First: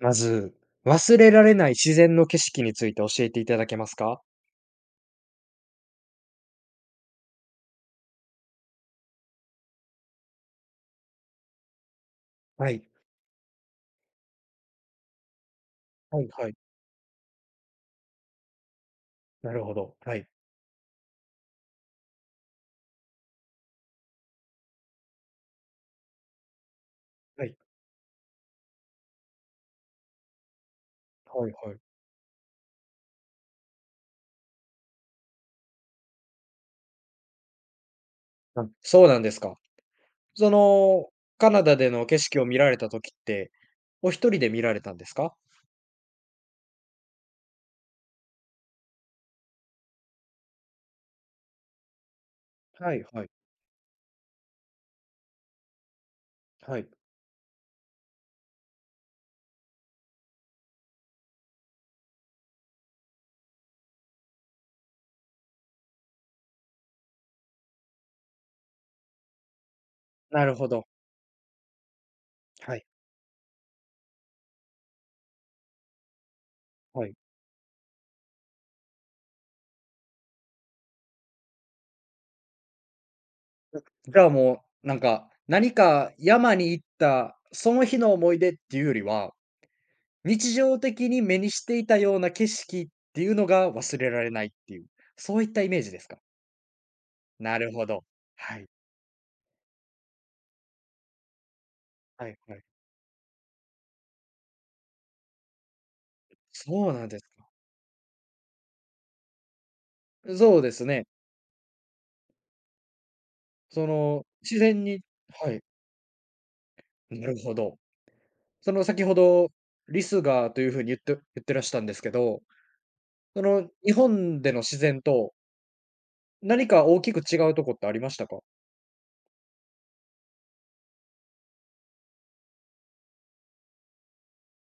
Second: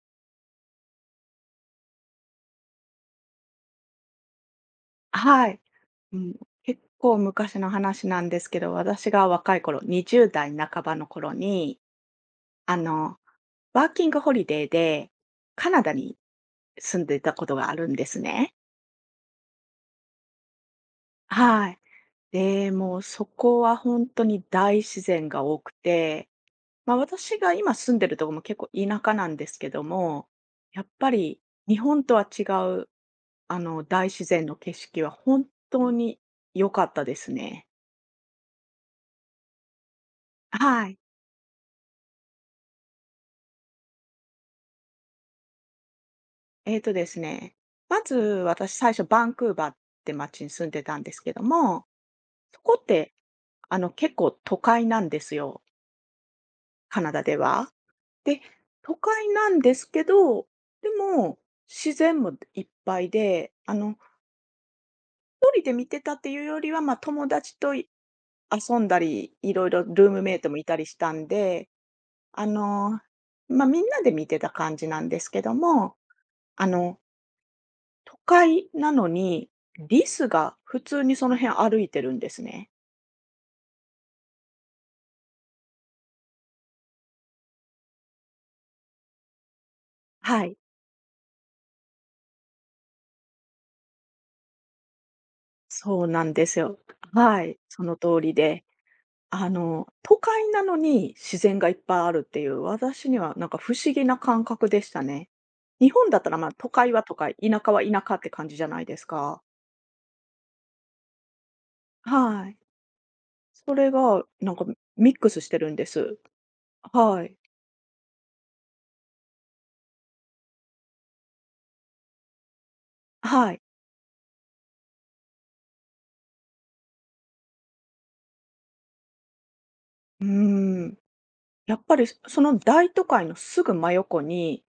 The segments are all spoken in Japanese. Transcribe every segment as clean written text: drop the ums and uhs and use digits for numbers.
まず、忘れられない自然の景色について教えていただけますか？はい。うん、結構昔の話なんですけど、私が若い頃、20代半ばの頃に、はあい。の、ワーキングホリデーでカナダにはいはい。住んでいたことがあるんですね。なるほど。はい。はい。で、もうそこは本当に大自然が多くて、ま、私はがい。今住んでるとこも結構田舎なんですけども、やっぱりはいは日い。本とは違う、大自然の景色は本当に良かったですね。あ、そうなんですか。そはい。の、カナダでの景色を見られた時って、お一人で見られたんですか？ですね、まず私最初バンクーバーって町に住んでたんですけども、そこっはいて、はい。結構都会なんですよ、はい。カナダでは。で、都会なんですけど、でも自然もいっぱいで、一人で見てたっていうよりは、ま、友達と遊んだり、いろいろルームメイなトるもいほたど。りしたんで、あはい。の、ま、みんなで見てた感じなんですけども、あのはい。都会なのに、リスが普通にその辺歩いてるんですね。じゃあ、もう、なんか、何か山に行った、その日の思い出っていうよりは、は日い。常的に目にしていたような景色っていうのが忘れられないっていう、そういったイメージでそうすか？なんですよ。はい、なるそほのど。通りはで。い。都会なのに自然がいっぱいあるはっいていはう、い。私にはなんか不思議な感覚でしたね。日本だったら、ま、都そ会うはなん都です会、田か。舎は田舎って感じじゃないですか。そうですね。はい。そそれがの、なん自か然にミックスしはてい、るんです。はない。るほど。その先ほど、リスがという風に言ってらしたんですけど、そはい。の日本での自然と何か大きく違うとこってありましたか？うーん。やっぱりその大都会のすぐ真横に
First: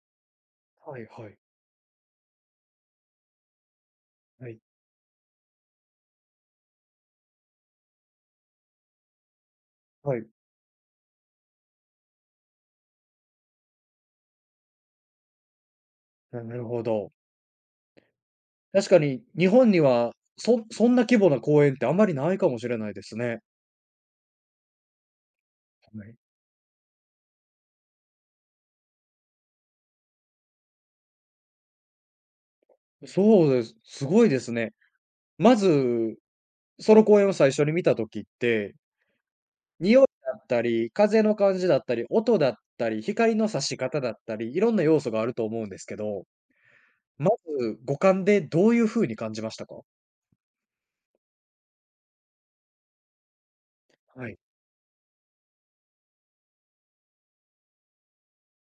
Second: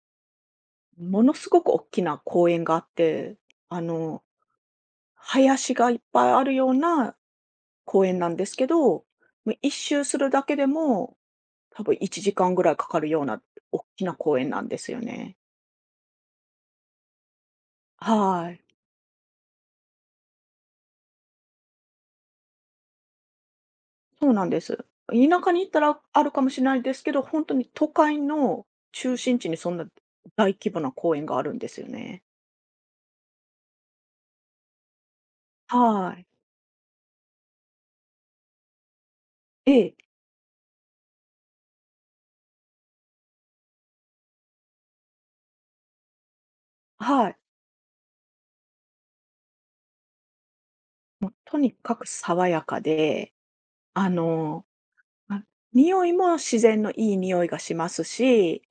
はいもはのい。すごく大きな公園があって、あの、はい。林がいっぱいあるような公園なんですけど、もう一周すはい、るだけでも、多分1時間ぐらいかかるような大きな公園なんですよね。なるほど。はい。確かに日本には、そんな規模な公園ってあんまりないかもしれないですね。そうなんです。田舎に行ったらはい。あるかもしれないですけど、本当に都会の中心地にそんな大規模な公園があるんですよね。そうです。すごいですね。まはず、い。その公園を最初に見た時ってええ、匂いだったり、風の感じだったり、音だったり、光の差し方だったり、いろんな要素があると思うんですけど、はまい。ず五感でどういう風に感じましたか？もうとにかく爽やかで、あはい、のあ、匂いも自然のいい匂いがしますし、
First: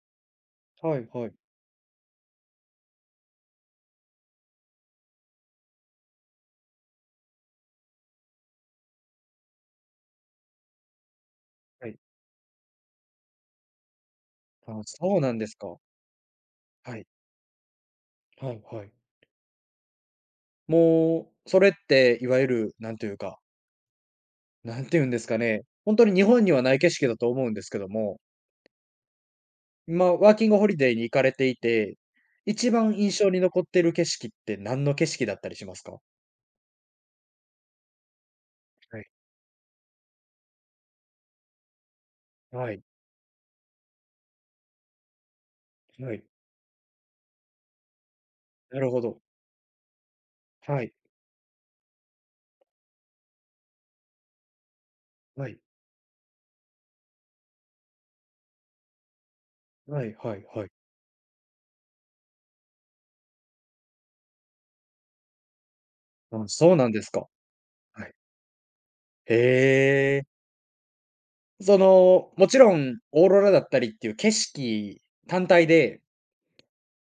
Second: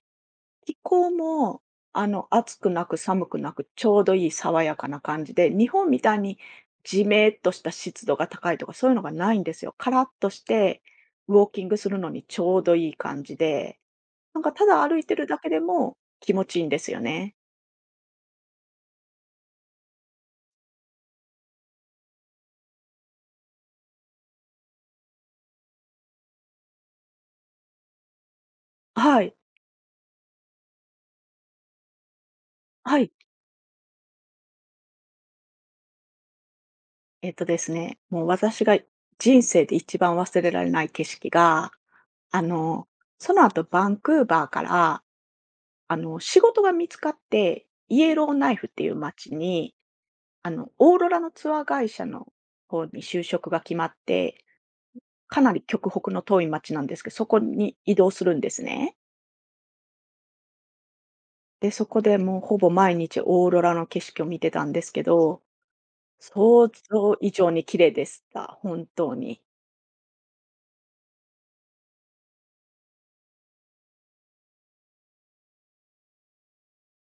気はい候はい。も、暑くなく寒くなく、ちょうどいい爽やかな感じで、日本みたいにじめっとした湿度が高いとか、そういうのがないんですよ。カラッとして、ウォーキングすはるい。のにちょうどいい感じで、なんかたあ、だ歩いてそうるなんだでけすでか。も気持ちいいんですはよい、ね。はいはい。もう、それっていわゆるなんというか、なんて言うんですかね、ほんとに日本にはない景色だと思うんですけども、はい。今ワーキングホリデーに行かれていて、一番はい。印象に残ってる景色って何の景色だったりしますか？ですね、もう私がはい、人生で一番忘れられない景色が、あはい、の、その後バンクーバーからはい。仕事が見つかって、イエローナイフっなているうほど。街に、はい。オーロラのツアー会社の方に就職が決まって、かはない。り極北の遠い街なんですけど、そこに移動するんですね。はいはいはい。で、そこでもうほぼ毎日オーロラの景色を見てたんですけど、あ、想そうなんです像か。以上に綺麗ではい。した、本当に。へえ。その、もちろんオーロラだったりっていう景色単体で、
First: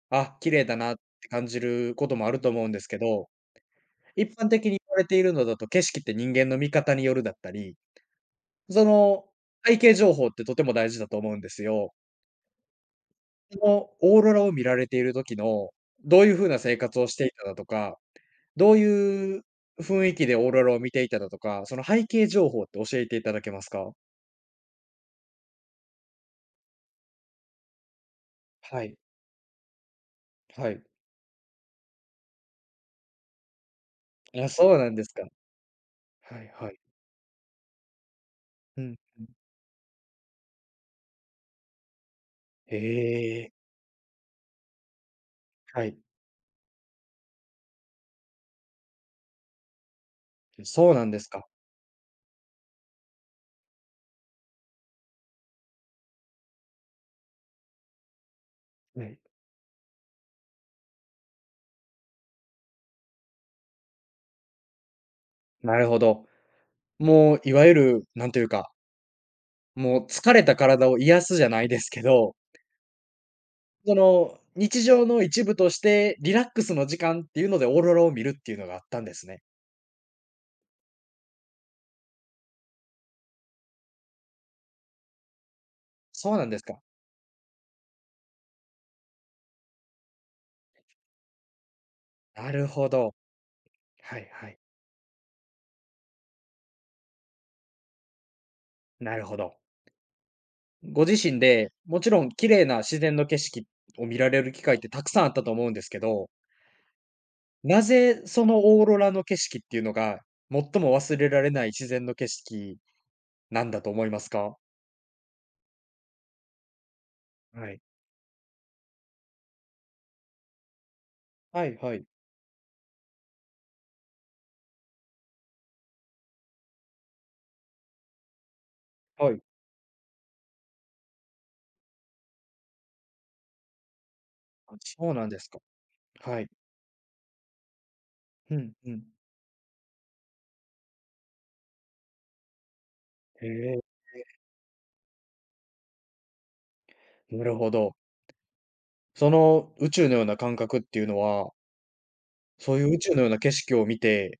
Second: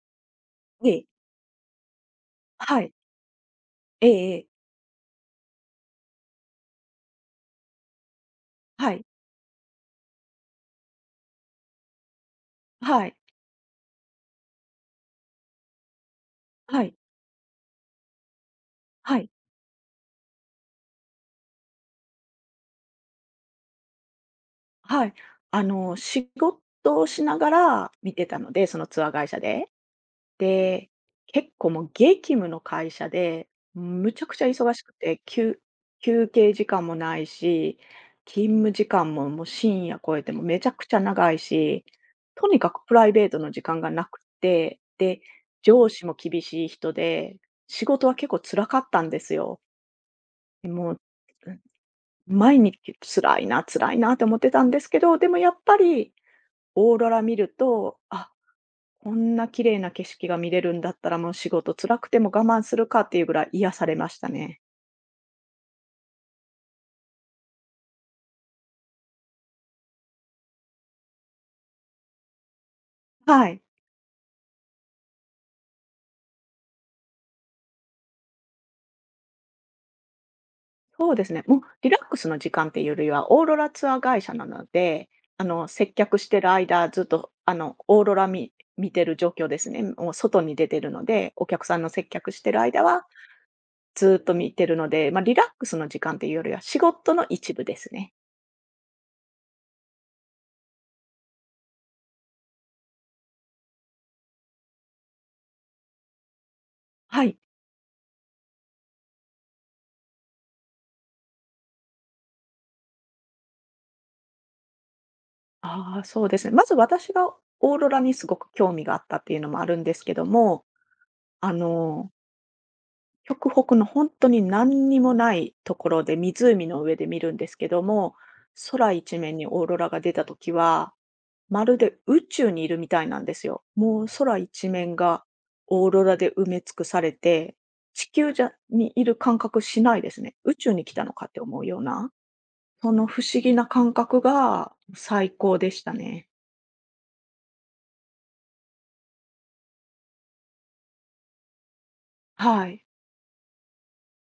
あ、綺麗だえなっえ、て感じることもあると思うんではすい、けど、え一え、ええ般的に言われているのだと、景色って人間の見方によるだったり、そはい、の、背景情報ってとても大事だと思うんですよ。はい、そのオーロラを見られている時の、どういう風な生はい、活をしていただとかどうはい、いう雰囲気でオーロラを見ていただとか、その背景情報って教えていただけますか？はい。仕事をしながら見てたので、そはのい、ツアー会社で。はい。で、結構もう激務の会社で、むちゃくちゃあ、忙そうしなくんですて、か。休休はい憩時はい。間もないし、勤務う時ん間ももう深夜超えてもめちゃくちゃ長いし、とにかへくプライベートのえ。時間がなくて、で、は上い。司も厳しい人で、仕事は結構辛かったんですよ。もそうう、なんですか。うん毎日辛いな、辛いなって思ってたんですけど、でもやっぱりオーロラ見ると、あ、はこい。んな綺麗な景色が見れるんだったら、もう仕事辛くても我慢するかっていうぐらい癒されましたね。なるほど。もういわゆる、なんというか、もう疲れた体を癒すじゃないですけど、はい。その、日常の一部としてリラックスの時間っていうのでオーロラを見るっていうのがあったんですね。そうですね。もうリラックスの時間っていうよりは、オーロラツアー会社なので、接客しそうてなんるですか。間、ずっと、オーロラ見てる状況ですね。もう外に出てるので、お客さんの接客しなてるる間ほはど。ずはっいとは見い。てるので、まあ、リラックスの時間っていうよりは、仕事の一部ですね。なるほど。ご自身で、もちろん綺麗な自然の景色を見られる機会ってたくさんあったと思うんですけど、はい。なぜそのオーロラの景色っていうのが、最も忘れられない自然の景色なんだと思いますか？ああ、そうですね。まず私がはオーい。ロラにすごく興味があったっていうのもあるんですけども、あはいはい。の極北の本当に何にもないところで、湖の上で見るんですけども、空一は面い。にオーロラが出た時は、まるで宇宙にいるみたいなんですよ。もう空一あ、面そうがなんですか。オーロラでは埋い。め尽くされて、地球じゃうん、うにん。いる感覚しないですね。宇宙に来たのかって思うような、その不思へ議なえ、感覚が最高でしたね。なるほど。その宇宙のような感覚っていうのは、はそういい。う宇宙のような景色を見て、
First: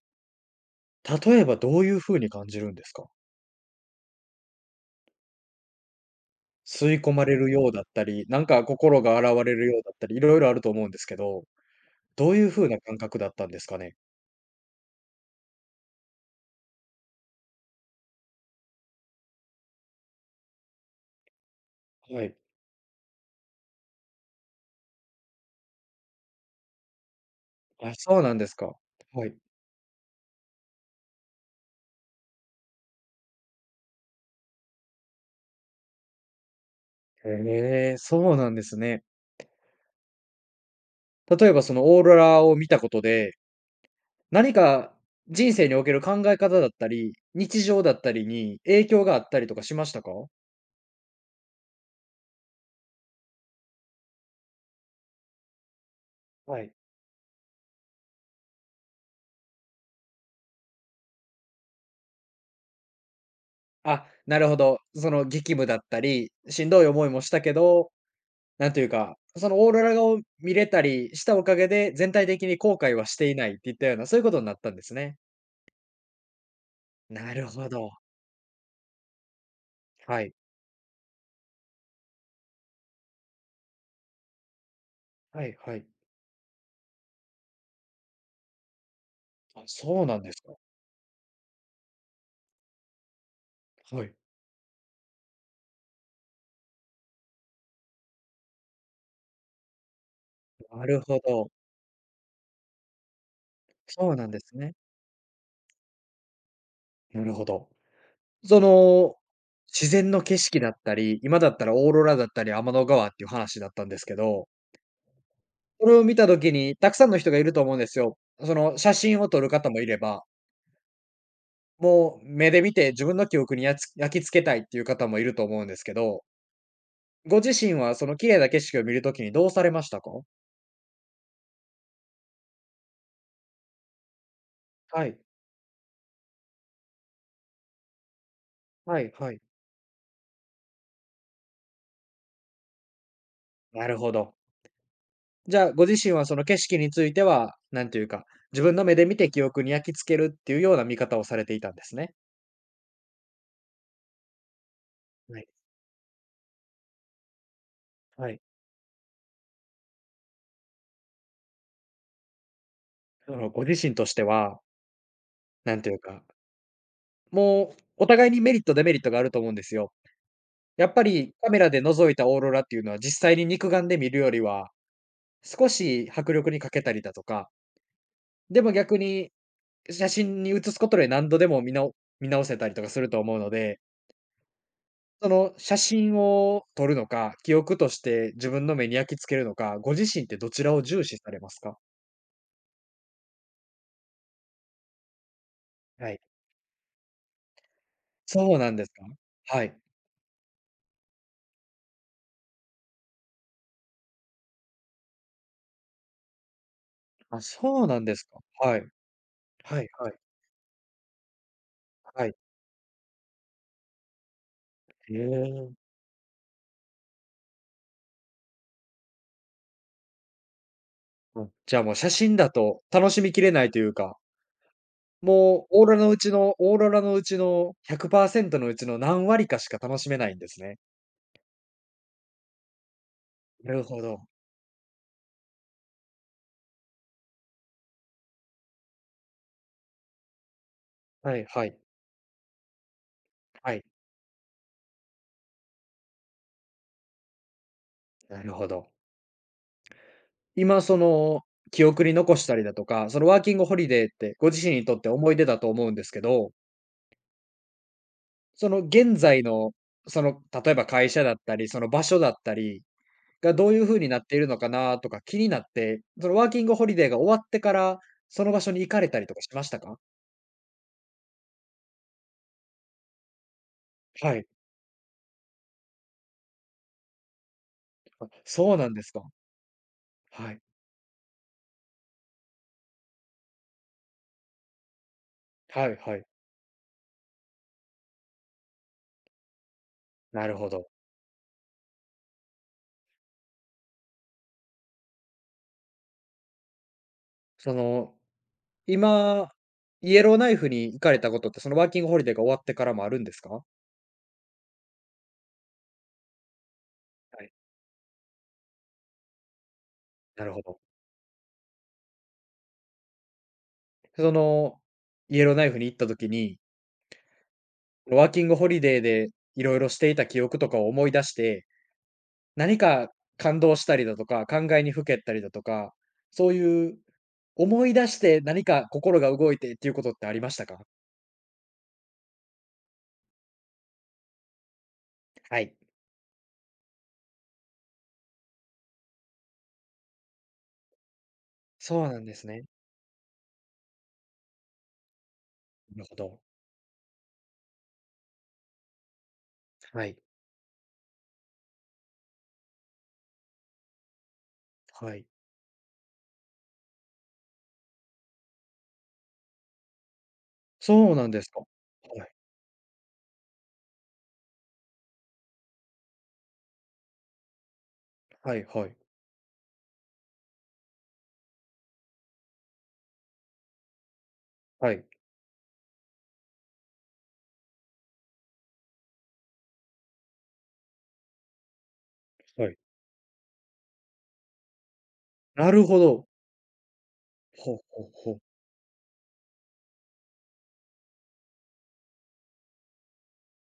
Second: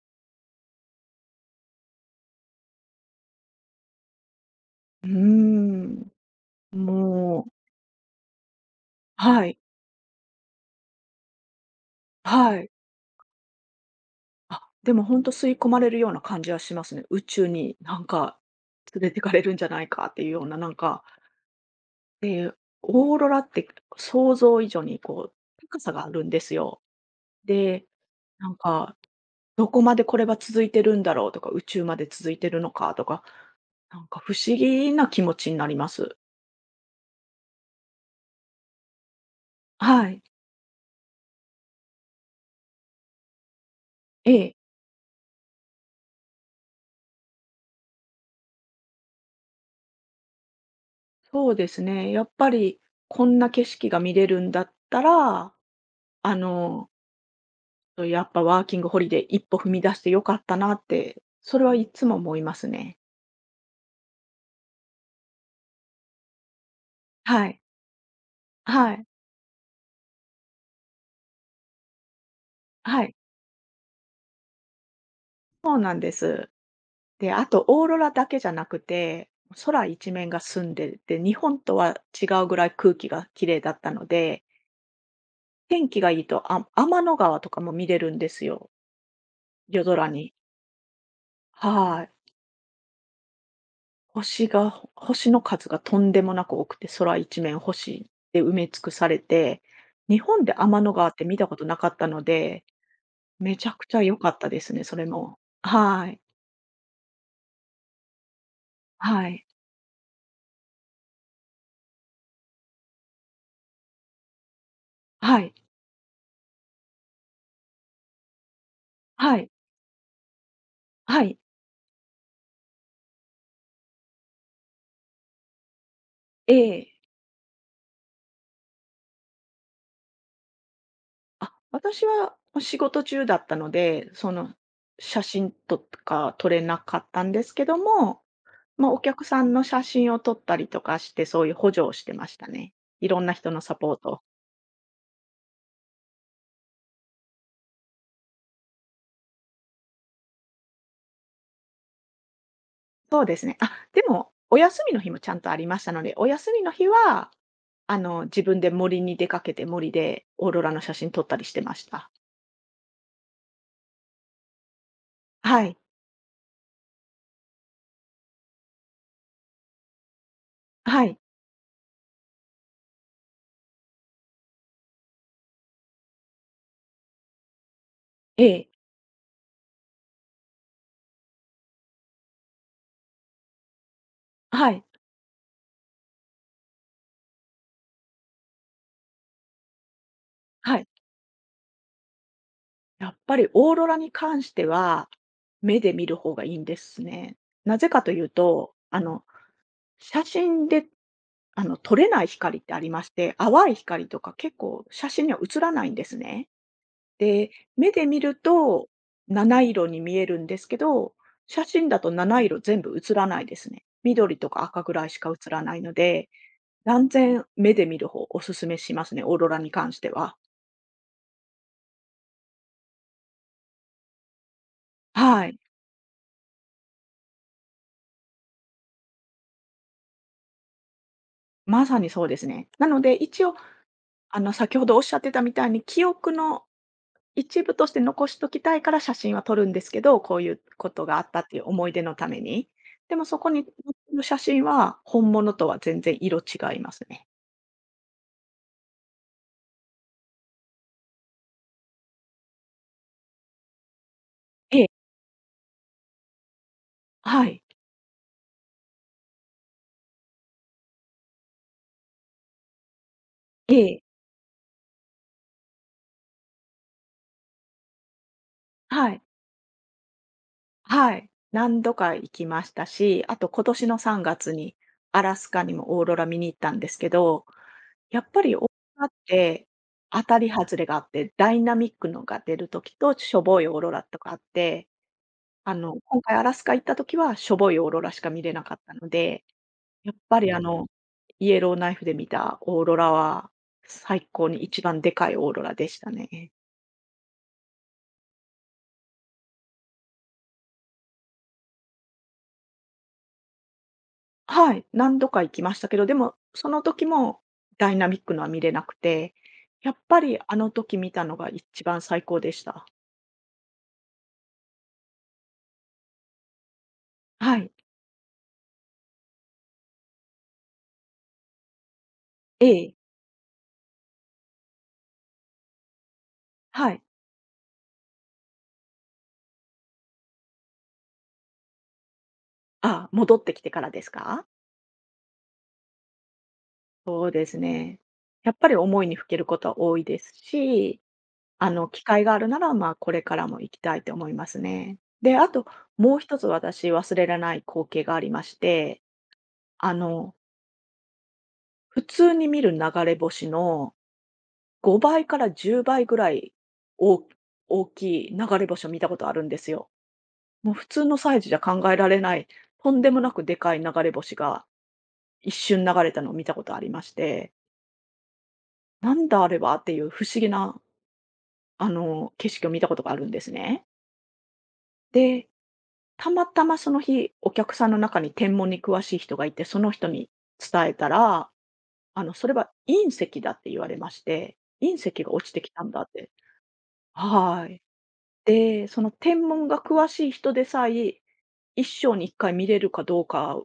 例えばどういうふうに感じるんですか？うーん。吸い込まれもうるようだったり、なんか心が洗わはれい、るようだったり、いろいろあると思うんですけど、どういうは風い。な感覚だったんですかね？あ、でもほんと吸い込まれるような感じはしますね。宇宙になんか連れてかれるんじゃないかっていうような、なんか、はい。で、オーロラって想像以上にこう高さがあるんですよ。で、あ、そうなんでなすんか。か、はい。どこまでこれは続いてるんだろうとか、宇宙まで続いてるのかとか、なんか不思議な気持ちになります。へえ、そうなんですね。はい。例えばそのオーロラを見たことで、え何え、か人生における考え方だったり、日常だったりに影響があったりとかしましたか？そうですね。やっぱりこんな景色が見れるんだったら、あはい。のと、やっぱワーキングホリデー一歩踏み出して良かったなって、それはいつも思いますね。あ、なるほど。その激務だったり、しんどい思いもしたはけい。ど、なんというはい。か、そのオーロラを見れたりしたおかげで、全体的に後悔ははい。していないっていったような、そういうことになったんですね。で、なあるとほオーど。ロラだけじゃなくて、空一は面い。が澄んでて、日本とは違うぐらい空気が綺麗だったので、はいはい。天気がいいと、天の川とかも見れるんですよ、あ、夜そう空なんでに。すか。はい。はい。星の数がとんでもなく多くて、空一面星で埋め尽くされて、日本で天なのる川っほて見たど。ことなかったのでめちゃくちゃそう良なかんっでたすですね。ね、それも。はい。なるほど。その、はい。自然の景色だったり、今だったらオーロラだったり、天の川っていう話だったんですけど、はい。それを見た時にたくさんの人がいると思うんですよ。その写真をは撮るい。方もいれば、はい。もう目で見て自分の記憶にやつ焼き付けたいっていう方もいると思うんですけどええ。ご自身はその綺麗な景色を見るときにどうされましたか？あ、私はお仕事中だったので、はい、写真とか撮れなかったんですけども、まあ、はおい客はい。さんの写真を撮ったりとかして、そういう補助をしてましたね。いろんな人のサなポーるトほを。ど。じゃあ、ご自身はその景色については、なんていうか、自分の目で見て記憶に焼き付けるっていうような見方をされていたんですね。そうですね。あ、でも、お休みの日もちゃはんい、とありましたので、お休みの日は、はい。自分で森に出かけて、森でオーロラの写真撮ったりしてました。そのご自身としては、はない。んていうか、もうお互いにメリット、デメリットがあると思うんですよ。やっぱはい。りカメラで覗いたオーロラっていうのは実際に肉眼で見るよりは、少し迫力に欠けたりだとか、えでえ。も逆に写真に写すことで何度でも見直せたりとかすると思うので、はい、その写真を撮るのか、記憶として自分の目に焼き付けるのか、ご自身ってどちらはをい。重視されますか？やっぱりオーロラに関しては、目で見はるい。方がいいんですね。なぜかというそうなと、んですか？はい。写真で、撮れない光ってありまして、淡い光とか結構写真には映らないんですね。あ、で、そう目なんでで見するか。はい。と七は色いにはい。見えるんですけど、写真だとはい。七色全部映らないですね。緑とか赤ぐらいへしか映らえ。ないので、断然目で見る方おすすめしますね、オーロラに関しては。うん。じゃあもう写真だと楽しみきれないというか、はい。もうオーロラのうちの100%のうちの何割かしか楽しめないんですね。まさにそうですね。なので、一応なるほど。先ほどおっしゃってたみたいに、記憶の一部として残しときたいから写真は撮るんですけど、こういうことがあっはたいっていうはい。思い出のために。でもそこに載はっい。てる写真は、本物とは全然色違いますね。なるほど。今その、記憶に残したりだとか、そのワーキングホリデーってご自身ええ、にとって思い出だと思うんですけど、はい。その現在の、その例えば会社だったり、その場所だったりがどうえいう風え、になっているのかなとか気になって、そのワーキングホリデーが終わってから、その場所に行かれはたい、りとかしましたか？はい。何度か行きましたし、あと今年の3はい。月にアラスカにもオーロラ見に行ったんですけど、やあ、っぱりオーロそうなんでラすっか。て当たりはい。外れがあって、ダイナミックのが出るときと、しょぼいオーロラとかあってはいは今い。回アラスカ行った時は、しょぼいオーロラしか見れなかったので、やっぱなりるほど。イエローナイフで見たオーロラは、最高に一番でかいオーロラでしたね。その、今、イエローナイフに行かれたことって、そのワーキングホリデーが終わってからもあるんですか？はい、何度か行きましたけど、でも、その時もはい、ダイナミックのは見れなくて、やっぱりなるあほのど。時見たのが一番最高でした。その、イエローナイフに行った時に、はい。ワーキングホリデーでいろいろしていた記憶とかを思い出して、え何え、か感動したりだとか、考えにふけったりだとか、そういはうい。思い出して何か心が動いてっていうことってありましたか？あ、戻ってきてからですか？はい。そうですね。やっぱり思いにふけることは多いですし機そうな会んがであるすなね。ら、まあ、これからも行きたいと思いますね。で、あと、なるほもう一ど。つ私忘れられない光景がありまして、あはい。の、普通に見る流れ星のは5い。倍から10倍ぐらい大大きい流れ星を見たことあるんですよ。もう普通そうのなんサイでズすじか。ゃは考えられい。ない、とんでもなくでかい流れ星が一瞬流れたのを見たことありまして、はいはい。なんだあれはっていう不思議な、景色を見たことがあるんですね。はい。で、たまたまその日、お客さんの中に天文に詳しい人がいて、その人に伝えたら、それははい。隕石だって言われまして、隕石が落ちてなきるたんほだっど。て。はほうい。ほうほう。で、その天文が詳しい人でさえ、一生に一回見れるかどうか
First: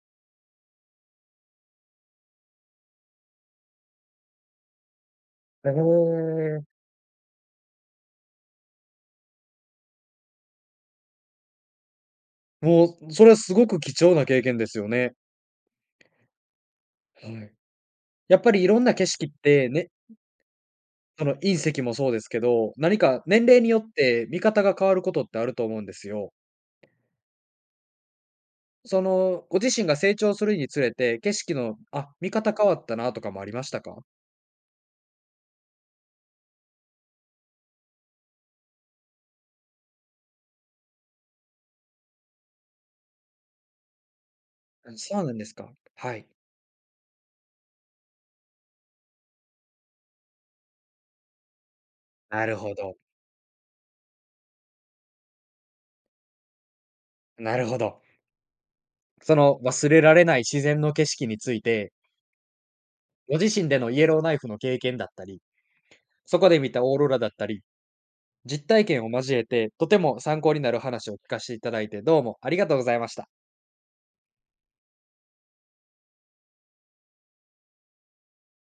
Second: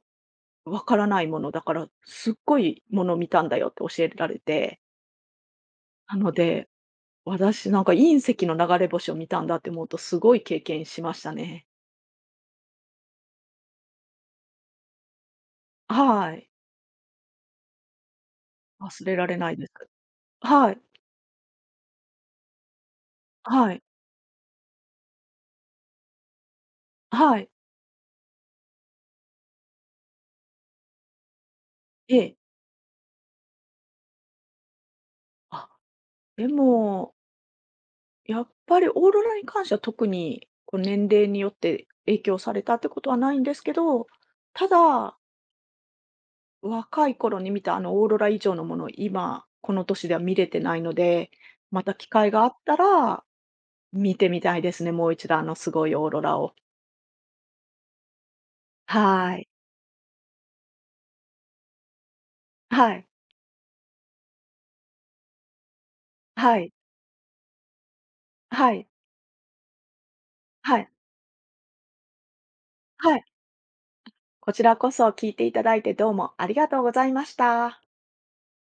わからないものだから、すっごいもの見たんだよって教えられて、へなのえ。で、私なんか隕石の流れ星を見たんだって思うとすごい経験しましたね。もう、それはすごく貴重な経験ですよね。はい。はい。やっぱりいろんな忘景れ色らっれないでて、す。ね、はい、その隕石もそうですけど、何か年齢にはよい。って見方が変わることってあると思うんですよ。はい、その、ご自身が成長するにつれて、景色の、あ、え見え。方変わったなとかもありましたか？あ、でも、やっぱりオーロラに関しては特に、こう、年齢によって影響されたってことはないんですけど、たうん、だ、そうなんですか。はい。若い頃に見たあのオーロラ以上のものを今、この年では見れてないので、また機会がなあっるほたど、ら見てみたいですね、もう一度あのすごいオーロラを。なるほど。そはい。の忘れられない自然の景色について、はい。ご自身でのイエローナイフの経験だったり、そこはで見い。たオーロラだったり、実は体い。験を交えて、とても参考になはるい。話を聞かせていただいて、どうもありがとうございましはい。た。こちらこそ聞いていただいてどうもありがとうございました。